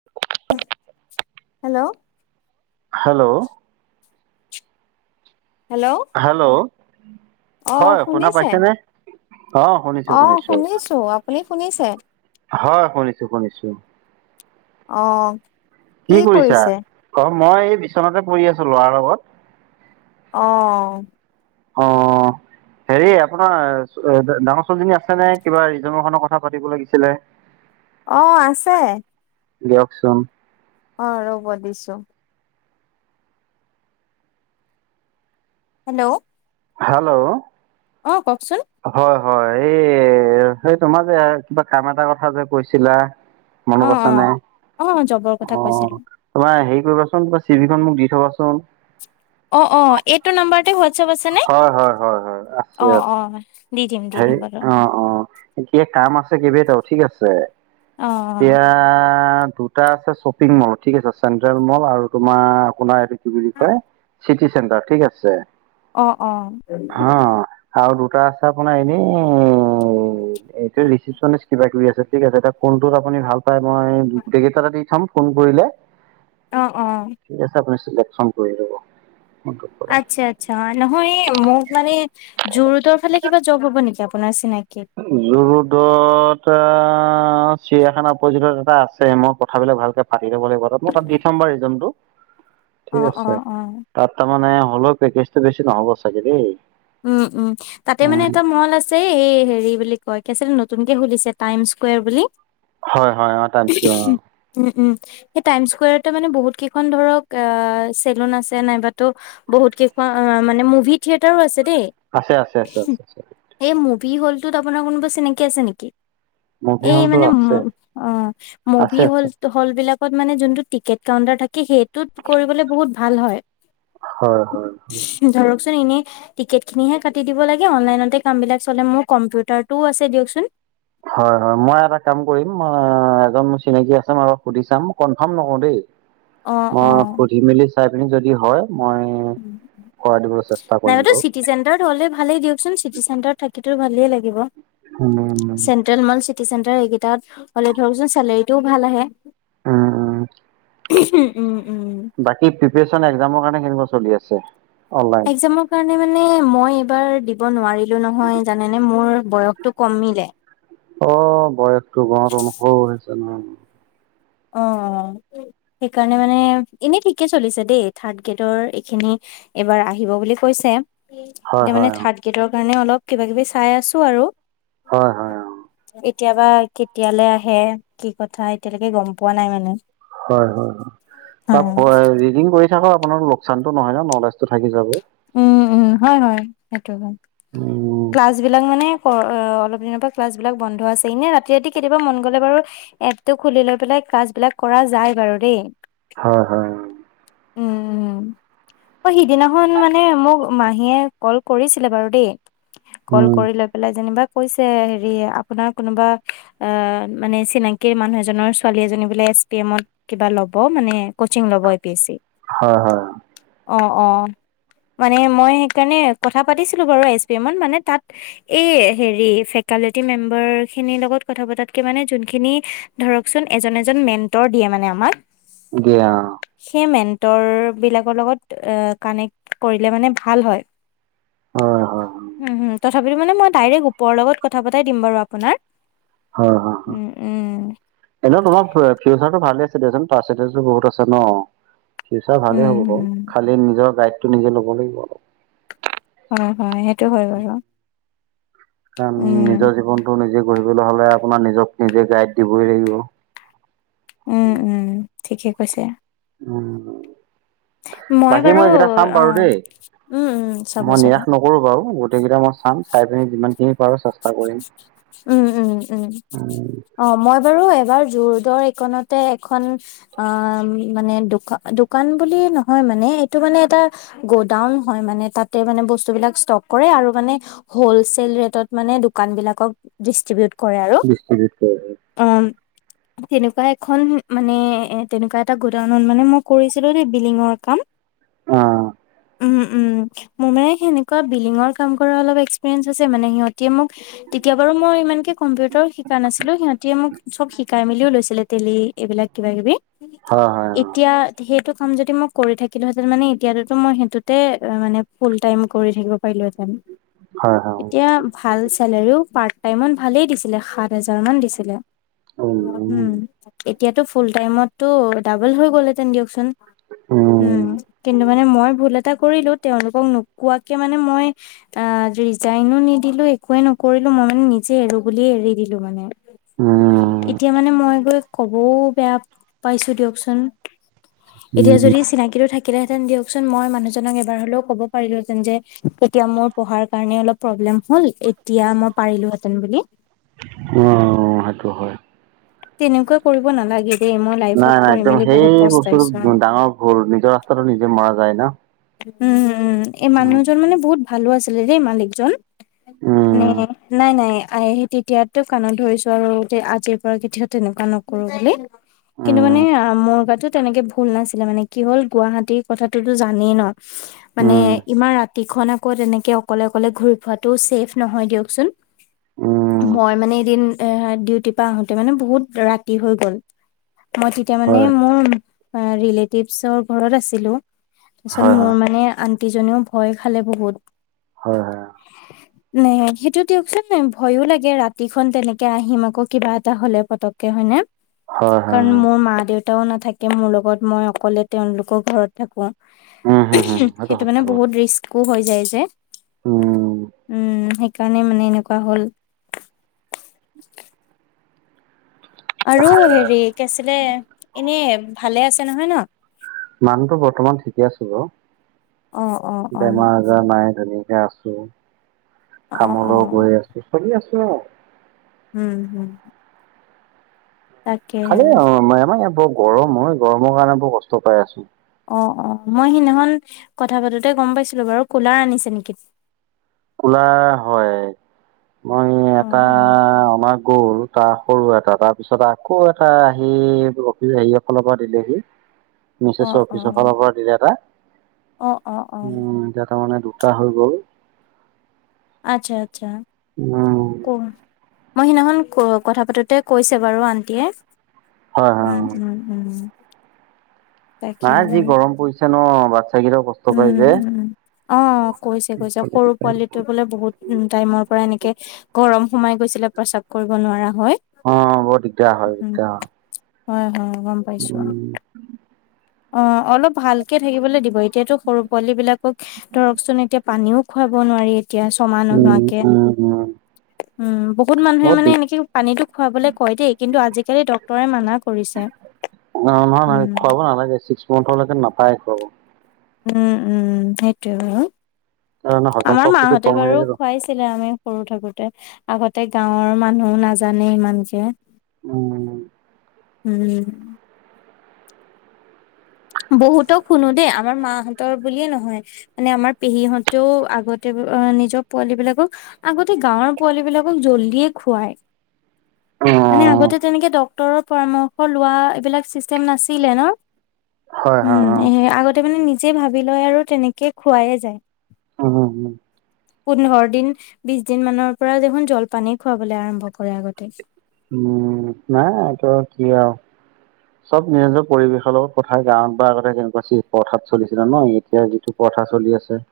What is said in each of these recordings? [inaudible] Hello! Hello! Hello! Hello! অ হয় শুনা শুনিছে? পাইছা নে? অঁ শুনিছো অ শুনিছো। আপুনি শুনিছে? হয় শুনিছো শুনিছো। অঁ। কি কৰিছা? অ মই এই বিচনাতে পৰি আছো লৰাৰ লগত। অ। অঁহ। হেৰি আপোনাৰ ডাঙৰ ছোৱালীজনী আছে নে? কিবা ৰিজউম এখনৰ কথা পাতিব লাগিছিলে। অঁ আছে। দিয়কচোন। অ ৰ'ব দিছো হেল্ল হেল্ল অ কওক চোন হয় হয় এই সেই তোমাৰ যে কিবা কাম এটা কথা যে কৈছিলা অ মনত আছে নে জবৰ কথা অ কৈছিলো তোমাৰ হেৰি কৰিবাচোন তোমাৰ চিভিখন মোক দি থবাচোন অ অ এইটো নাম্বাৰতে হোৱাটছএপ আছে নে হয় হয় হয় হয় আছে অ আছে অ দি দিম দি দিম হেৰি বাৰু অ অ এতিয়া কাম আছে কেইবাটাও ঠিক আছে অ অ এতিয়া দু দুটা আছে শ্বপিং মল ঠিক আছে চেণ্ট্ৰেল মল আৰু তোমাৰ আপোনাৰ এইটো কি বুলি কয় চিটি চেণ্টাৰ ঠিক আছে অহ অহ হা আৰু দুটা আছে আপোনাৰ এনে এইটো ৰিচিপচনচ কিবা কিবি আছে ঠিক আছে এতিয়া কোনটোত আপুনি ভাল পায় মই গোটেই কেইটাতে দি থম ফোন কৰিলে অহ অহ ঠিক আছে আপুনি চিলেকচন কৰি লব কৰে আচ্ছা আচ্ছা নহয় এই মোক মানে জু ৰুডোৰ ফালে কিবা জব হব নেকি আপোনাৰ চিনাকি জু ৰোডত এটা চিৰিয়াখানা অপজিতত এটা আছে মই কথাবিলাক ভালকে পাতি ল'ব লাগিব মই তাত দি থম বাৰু ৰিজীনটো [inaudible] ঠিক আছে অ তাত তাৰমানে হ'লেও পেকেজটো বেছি নহ'ব চাগে দেই উম উম তাতে মানে উম, এটা মল আছে ছে এই হেৰি বুলি কয় কি আছিল নতুনকে খুুলিছে টাইম স্কুৱেৰ বুলি হয় হয় অ টাইম স্কুৱেৰ উম উম সেই টাইম স্কুৱেৰতো মানে বহুত কেইখন ধৰক অ চেলুন আছে নাইবাতো বহুত কেইখন মানে মুভি থিয়েটাৰো আছে দেই আছে আছে আছে আছে সেই মুভি হলটোত আপোনাৰ কোনোবা চিনাকি আছে নেকি মুভি এই হলটো মানে ম আছে অ আছে মুভি হ'ল আছে হল বিলাকত মানে যোনটো টিকেট কাউন্টাৰ থাকে সেইটোত কৰিবলে বহুত ভাল হয় হয় হয় হয় ধৰকচোন এনেই টিকেটখিনিহে কাটি দিব লাগে অনলাইনতে কামবিলাক চলে মোৰ কম্পিউটাৰটোও আছে দিয়কচোন হয় হয় মই এটা কাম কৰিম এজন মোৰ চিনাকি আছে মই সুধি চাম কনফাৰ্ম নকৰো দেই অ', অ'। মই সুধি মেলি চাই পিনি যদি হয় মই [unintelligible] কৰাই দিবলৈ চেষ্টা কৰিম বাৰু চিটি চেণ্টাৰত হ'লেও ভালেই দিয়কচোন চিটি চেণ্টাৰ থাকিতো ভালেই লাগিব উম হোটেল মল চিটি চেণ্টাৰ এইকেইটাত হ'লে ধৰকচোন চেলাৰী টোও ভাল আহে উম উম উম উম বাকী প্ৰিপিয়েচন একজামৰ কাৰণে কেনেকুৱা চলি আছে অনলাইন একজামৰ কাৰণে মানে মই এইবাৰ দিব নোৱাৰিলো নহয় জানেনে মোৰ বয়সটো কমিলে অ বয়সটো গত অনুস হৈছে নহয় অ সেইকাৰণে মানে এনেই ঠিকে চলিছে দেই থাৰ্ড গ্ৰেডৰ এইখিনি এইবাৰ আহিব বুলি কৈছে হয় এতিয়া মানে হয় অঁ থাৰড গ্ৰেডৰ কাৰণে অলপ কিবা কিবি চাই আছো আৰু হয় হয় অঁ এতিয়া বা কেতিয়ালৈ আহে কি কথা এতিয়ালৈকে গম পোৱা নাই মানে হয় হয় হয় ৰিডিং কৰি থাকক আপোনাৰ লোকচানতো নহয় ন নলেজটো থাকি যাব উম উম হয় হয় সেইটো উম ক্লাছ বিলাক মানে অলপ দিনৰ পৰা ক্লাছ বিলাক বন্ধ আছে এনে ৰাতি ৰাতি কেতিয়াবা মন গ'লে বাৰু এপটো খুলি লৈ পেলাই ক্লাছ বিলাক কৰা যায় বাৰু দেই হয় হয় উম উম অ সিদিনাখন মানে মোক মাহীয়ে কল কৰিছিলে বাৰু দেই কল উম কৰি লৈ পেলাই যেনিবা কৈছে হেৰি আপোনাৰ কোনোবা আহ মানে চিনাকীৰ মানুহ এজনৰ ছোৱালী এজনী বোলে এছ পি এমত কিবা ল'ব মানে কচিং ল'ব এ পি এছ চি হয় হয় অ অ মানে মই সেইকাৰণে কথা পাতিছিলোঁ বাৰু এছ পি এইমত মানে তাত এই হেৰি ফেকালটি মেম্বাৰ খিনিৰ লগত কথা পতাতকে মানে যোনখিনি ধৰকচোন এজন এজন মেণ্টৰ দিয়ে মানে আমাক দিয়ে অ সেই মেন্টৰ বিলাকৰ লগত কানেক কৰিলে মানে ভাল হয় অ হয় হয় উম তথাপি মানে মই ডাইৰেক ওপৰ লগত কথা পতাই দিম বাৰু আপোনাৰ হয় হয় উম উম এনে তোমাৰ ফিউচাৰটো ভালে আছে দে পাৰ্চেন্টেজ ও বহুত আছে ন ফিউচাৰ ভালে উম হ'ব বাৰু উম খালি নিজৰ গাইডটো নিজে ল'ব লাগিব অলপ হয় হয় সেইটো হয় বাৰু কাৰণ উম নিজৰ জীৱনতটো নিজে গঢ়িবলৈ হলে আপোনাৰ নিজক নিজে গাইড দিবই লাগিব উম উম ঠিকে কৈছে উম বাকী মই এইকেইটা চাম অ বাৰু দেই উম উম চাব মই চাব নিৰাশ নক কৰোঁ বাৰু গোটেইকেইটা মই চাম চাই পিনি যিমান যি পাৰো চেষ্টা কৰিম উম উম উম অ মই বাৰু এবাৰ যোৰদৰ এইকণতে এখন অ মানে দোকান দোকান বুলি নহয় মানে এইটো মানে এটা গ'ডাউন হয় মানে তাতে মানে বস্তুবিলাক ষ্টক কৰে আৰু মানে হ'লচেল ৰেটত মানে দোকান বিলাকক ডিষ্ট্ৰিবিউট কৰে আৰু দিশ্ৰিবিউৎ কৰে অ তেনেকুৱা এখন মানে এ তেনেকুৱা এটা গুডাউনত মানে মই কৰিছিলো দেই বিলডিঙৰ কাম অ উম উম মোৰ মানে সেনেকুৱা বিল্ডিঙৰ কাম কৰা অলপ এক্সপেৰিয়েন্স আছে মানে সিহঁতে মোক তেতিয়া বাৰু মই ইমানকে কম্পিউটাৰ শিকা নাছিলো সিহঁতি মোক চব শিকাই মেলিও লৈছিলে তেলী এইবিলাক কিবা কিবি হয় হয় অ এতিয়া সেইটো কাম যদি মই কৰি থাকিলোহেঁতেন মানে এতিয়াতো মই সেইটোতে অ মানে ফুল টাইম কৰি থাকিব পাৰিলোহেঁতেন হয় হয় এতিয়া ভাল চেলাৰীও পাৰট টাইমত ভালেই দিছিলে সাত হাজাৰ মান দিছিলে উম এতিয়াতো ফুল টাইমতটো ডাবল হৈ গ'লহেতেন দিয়কচোন উম কিনো মানে মই ভুল এটা কৰিলো তেওঁলোকক নোকোৱাকে মানে মই অ ৰিজাইনো নি দিলো একোৱে নকৰিলো মই মানে নিজে এৰো বুলিয়ে এৰি দিলো মানে উম এতিয়া মানে মই গৈ ক'বও বেয়া পাইছো দিয়কচোন এতিয়া যদি চিনাকিটো থাকে ম [unintelligible] হ'ল এতিয়া মই পাৰিলো হেতেন বুলি অ সেইটো হয় তেনেকুৱা কৰিব নালাগে দেই মই লাইফত নাই নাই কৰি একদম মেলি সেই বহুত পস্তাইছো। বস্তুটো ডাঙৰ ভুল নিজৰ ৰাস্তাতো নিজে মৰা যায় ন উম উম এই উম মানুহজন মানে বহুত ভালো আছিলে দেই মালিকজন মানে উম নাই নাই আহ তেতিয়াতো কাণত ধৰিছো আৰু আজিৰ পৰা তেনেকুৱা নকৰো বুলি কিন্তু মানে উম মগাতো তেনেকে ভুল নাছিলে মানে কি হ'ল গুৱাহাটীৰ কথাতোতো জানেই ন মানে উম ইমান ৰাতিখন আকৌ তেনেকে অকলে অকলে ঘূৰি ফুৰাটো ছেফ নহয় দিয়কচোন উম মই মানে এদিন এ ডিউটিৰ পৰা আহোতে তেতিয়া মানে বহুত ৰাতি হৈ গ'ল মই তেতিয়া মানে হয় মোৰ ৰিলেটিভছৰ ঘৰত আছিলো তাৰপিছত হয় হয় মোৰ মানে আন্টিজনেও ভয় খালে বহুত হয় হয় ন সেইটো দিয়কচোন ভয়ো লাগে ৰাতিখন তেনেকে আহিম আকৌ কিবা হলে পতককে হয়নে হয় হয় হয় কাৰণ মোৰ মা দেউতা এও নাথাকে মোৰ লগত মই অকলে তেওঁলোকৰ ঘৰত থাকো উম হম হম সেইটো মানে সত্য কথা বহুত ৰিস্ক একো হৈ যায় যে উম সেইকাৰণে মানে এনেকুৱা হ'ল আৰু হেৰি কি আছিলে এনে ভালে আছে নহয় ন মানুহতো বৰ্তমান ঠিকে আছো বাৰু অ', অ', অ', বেমাৰ জ নাই ধুনীয়াকে আছো অ', কামলৈ অ', গৈ আছো চলি আছো আৰু উম হুম খালি আমাৰ ইয়াত বৰ গৰম হয় গৰমৰ কাৰণে বৰ কষ্ট পাই আছো অ অ মই সিদিনাখন কথা পাতোতে গম পাইছিলো বাৰু কুলাৰ আনিছে নেকি কোলাৰ হয় মই অ', এটা অমাৰ গ'ল এটা সৰু এটা তাৰ পিছত আকৌ এটা আহি অভি হৰিসকলৰ পৰা দিলেহি [unintelligible] মিছেছৰ অ', অফিচৰ ফালৰ পৰা দিলে এটা অ', অ', অ'। উম এতিয়া তাৰমানে দুটা হৈ গ'ল আচ্ছা আচ্ছা উম, ক মই সিদিনাখন কক কথা পাতোতে কৈছে বাৰু আণ্টিয়ে হয় হয় উম হয়। উম উম উম নাই যি গৰম পৰিছে ন বাৎচ্ছা কেইটাও কচ- উম উম' অঁ, কৈছে কৈছে সৰু পোৱালিটো বোলে বহুত- উম' টাইমৰ পৰা এনেকে গৰম সোমাই গৈছিলে প্ৰেস্ৰাৱ কৰিব নোৱাৰা হয়। অঁ অঁ, বহুত দিগদাৰ হয় দিগদাৰ হয়। হয় হয়, গম পাইছো অঁ'। উম' অঁ' অলপ ভালকে থাকিবলৈ দিব এতিয়াতো সৰু পোৱালী বিলাকক ধৰকচোন এতিয়া- পানীও খুৱাব নোৱাৰি এতিয়া ছমাহ উম, নোহোৱাকে। উম, উম। উম' বহুত মানুহে মানে এনেকে পানীটো খুৱাবলে কয় দেই কিন্তু আজিকালি ডক্তৰে মানা কৰিছে। [inaudible] ন নহয় নহয় উম খোৱা বোৱা- নালাগে, ছিপছ- মন্ঠলৈকে নাপায় খোৱাব। উম উম' সেইটোৱে বাৰু কাৰণ হজম আমাৰ শক্তিটো মাহঁতে কম হৈ বাৰু গ'ল। খুৱাইছিলে আমি- সৰু থাকোতে আগতে গাঁৱৰ মানুহো নাজানে ইমানকে। উম উম' উম' বহুতক শুনো দেই আমাৰ মাহঁতৰ বুলিয়ে নহয়। মানে আমাৰ পেহীহঁতেও আগতে নিজৰ পোৱালী বিলাকক- আগতে গাঁৱৰ পোৱালী বিলাকক জল্দিয়ে খুৱাই, মানে উম আগতে তেনেকে ডক- ক্তৰৰ পৰামৰ্শ লোৱা এইবিলাক চিষ্টেম নাছিলেই ন। হয়, হয়, উম' এ অ'। আগতে মানে নিজে ভাবি লয় আৰু তেনেকে খোৱাই এ যায়। অঁ অঁ উম' পোন্ধৰ দিন বিশ দিন মানৰ পৰা দেখোন জলপানে খুৱাবলৈ আৰম্ভ কৰে আগতে। উম' নাই এইতো আৰু কি আৰু? চব নিজ নিজৰ পৰিৱেশৰ লগত কথা গাঁৱত বা আগতে কেনেকুৱা পথাৰত চলিছিলে ন, এতিয়া যিটো- প্ৰথা চলি আছে।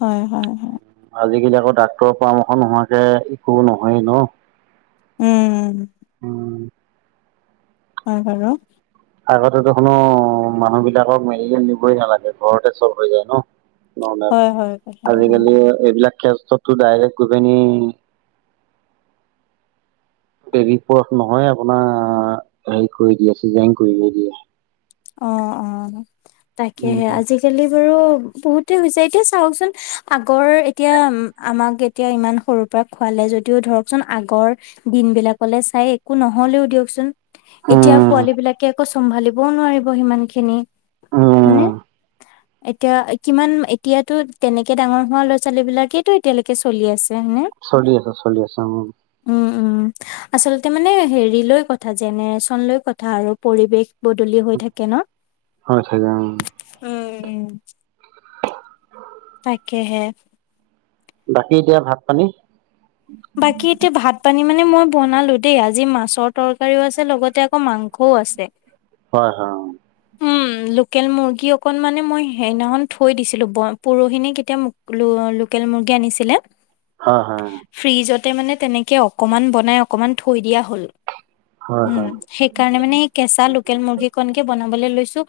হয় হয় হয়। আজিকালি আকৌ ডাক্তৰৰ পৰামৰ্শ নোহোৱাকে একো নহয়েই ন। উম' উম, হল হয়, অও। আগতে তো কোনো মানুহ বিলাকক মেডিকেল নিবই নালাগে, ঘৰতে চব হৈ যায় ন। নৰ্মেল, হয়, হয়, কথাটো হয়। আজিকালি এইবিলাক ক্ষেত্ৰতো ডাইৰেক্ট গৈ পিনি- বেবী পুৰঠ নহয় আপোনাৰ হেৰি কৰি দিয়ে চিজাৰিন কৰি দিয়ে। অঁ অঁ উম, তাকেহে, আজি- কালি বাৰু বহুতে হৈছে এতিয়া চাওকচোন আগৰ এতিয়া আমাক এত- এতিয়া ইমান সৰুৰ পৰা খোৱালে যদিও ধৰকচোন আগৰ- দিনবিলাকলে চাই একো নহলেও দিয়কচোন। এতিয়া উম। উম, পোৱালী বিলাকে আকৌ চম্ভালিবও নোৱাৰিব সিমান খিনি হয়নে? উম, এতিয়া কিমান এতিয়াতো তেনেকে ডাঙৰ হোৱা ল'ৰা ছোৱালীবিলাকেইতো এতিয়ালেকে চলি আছে হয়নে? চলি আছে চলি আছে, উম'। উম উম' আচলতে মানে হেৰি লৈ কথা জেনেৰেচন লৈ কথা আৰু পৰিৱেশ- বদলি হৈ থাকে। ন? হয় থাকে অঁ। উম উম' তাকেহে। বাকী এতিয়া ভাত পানী? বাকী এতিয়া ভাত পানী মানে মই বনালো দেই আজি মাছৰ তৰকাৰিও আছে লগতে আকৌ মাংসও আছে। হয় হয়, উম। উমঁ' লোকেল মুৰ্গী অকন মানে মই সেইদিনাখন থৈ দিছিলো পৰহিনে কেতিয়া লো লোকেল মুৰ্গী আনিছিলে- হয় হয়। ফ্ৰিজতে মানে তেনেকে অকমান বনাই অকমান থৈ দিয়া হ'ল, হয় হয় উমঁ। সেইকাৰণে মানে এই কেঁচা লোকেল মুৰ্গী কনকে বনাবলৈ লৈছো।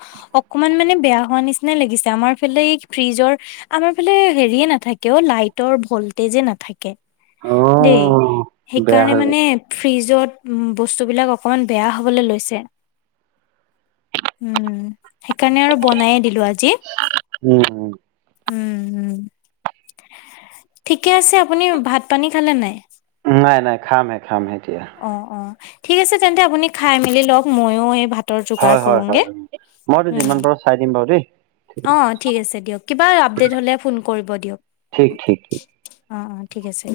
অকমান মানে বেয়া হোৱা নিচিনা লাগিছে আমাৰ ফালে এই ফ্ৰিজৰ আমাৰ ফালে সেৰিয়ে নাথাকে অঁ' লাইটৰ ভল্টেজে নাথাকে। দেই অ' বেয়া সেইকাৰণে হৈ মানে গৈছে। ফ্ৰিজত বস্তুবিলাক অকমান বেয়া হ'বলৈ লৈছে। উমঁ' সেইকাৰণে আৰু বনাই এ দিলো আজি। উম। উম উম। ঠিকে আছে, আপুনি ভাত পানী খালে নে নাই? নাই নাই, খাম হে খাম হে এতিয়া। অঁ, অঁ, ঠিক আছে তেন্তে আপুনি খাই মেলি লওক ময়ো এই ভাতৰ যোগাৰ হয়, হয়, কৰোগে। হয়, মইতো যিমান পাৰো চাই দিম বাৰু দেই। অঁ, ঠিক আছে দিয়ক, কিবা আপডেট হ'লে ফোন কৰিব দিয়ক। ঠিক ঠিক ঠিক। অঁ, অঁ, ঠিক আছে।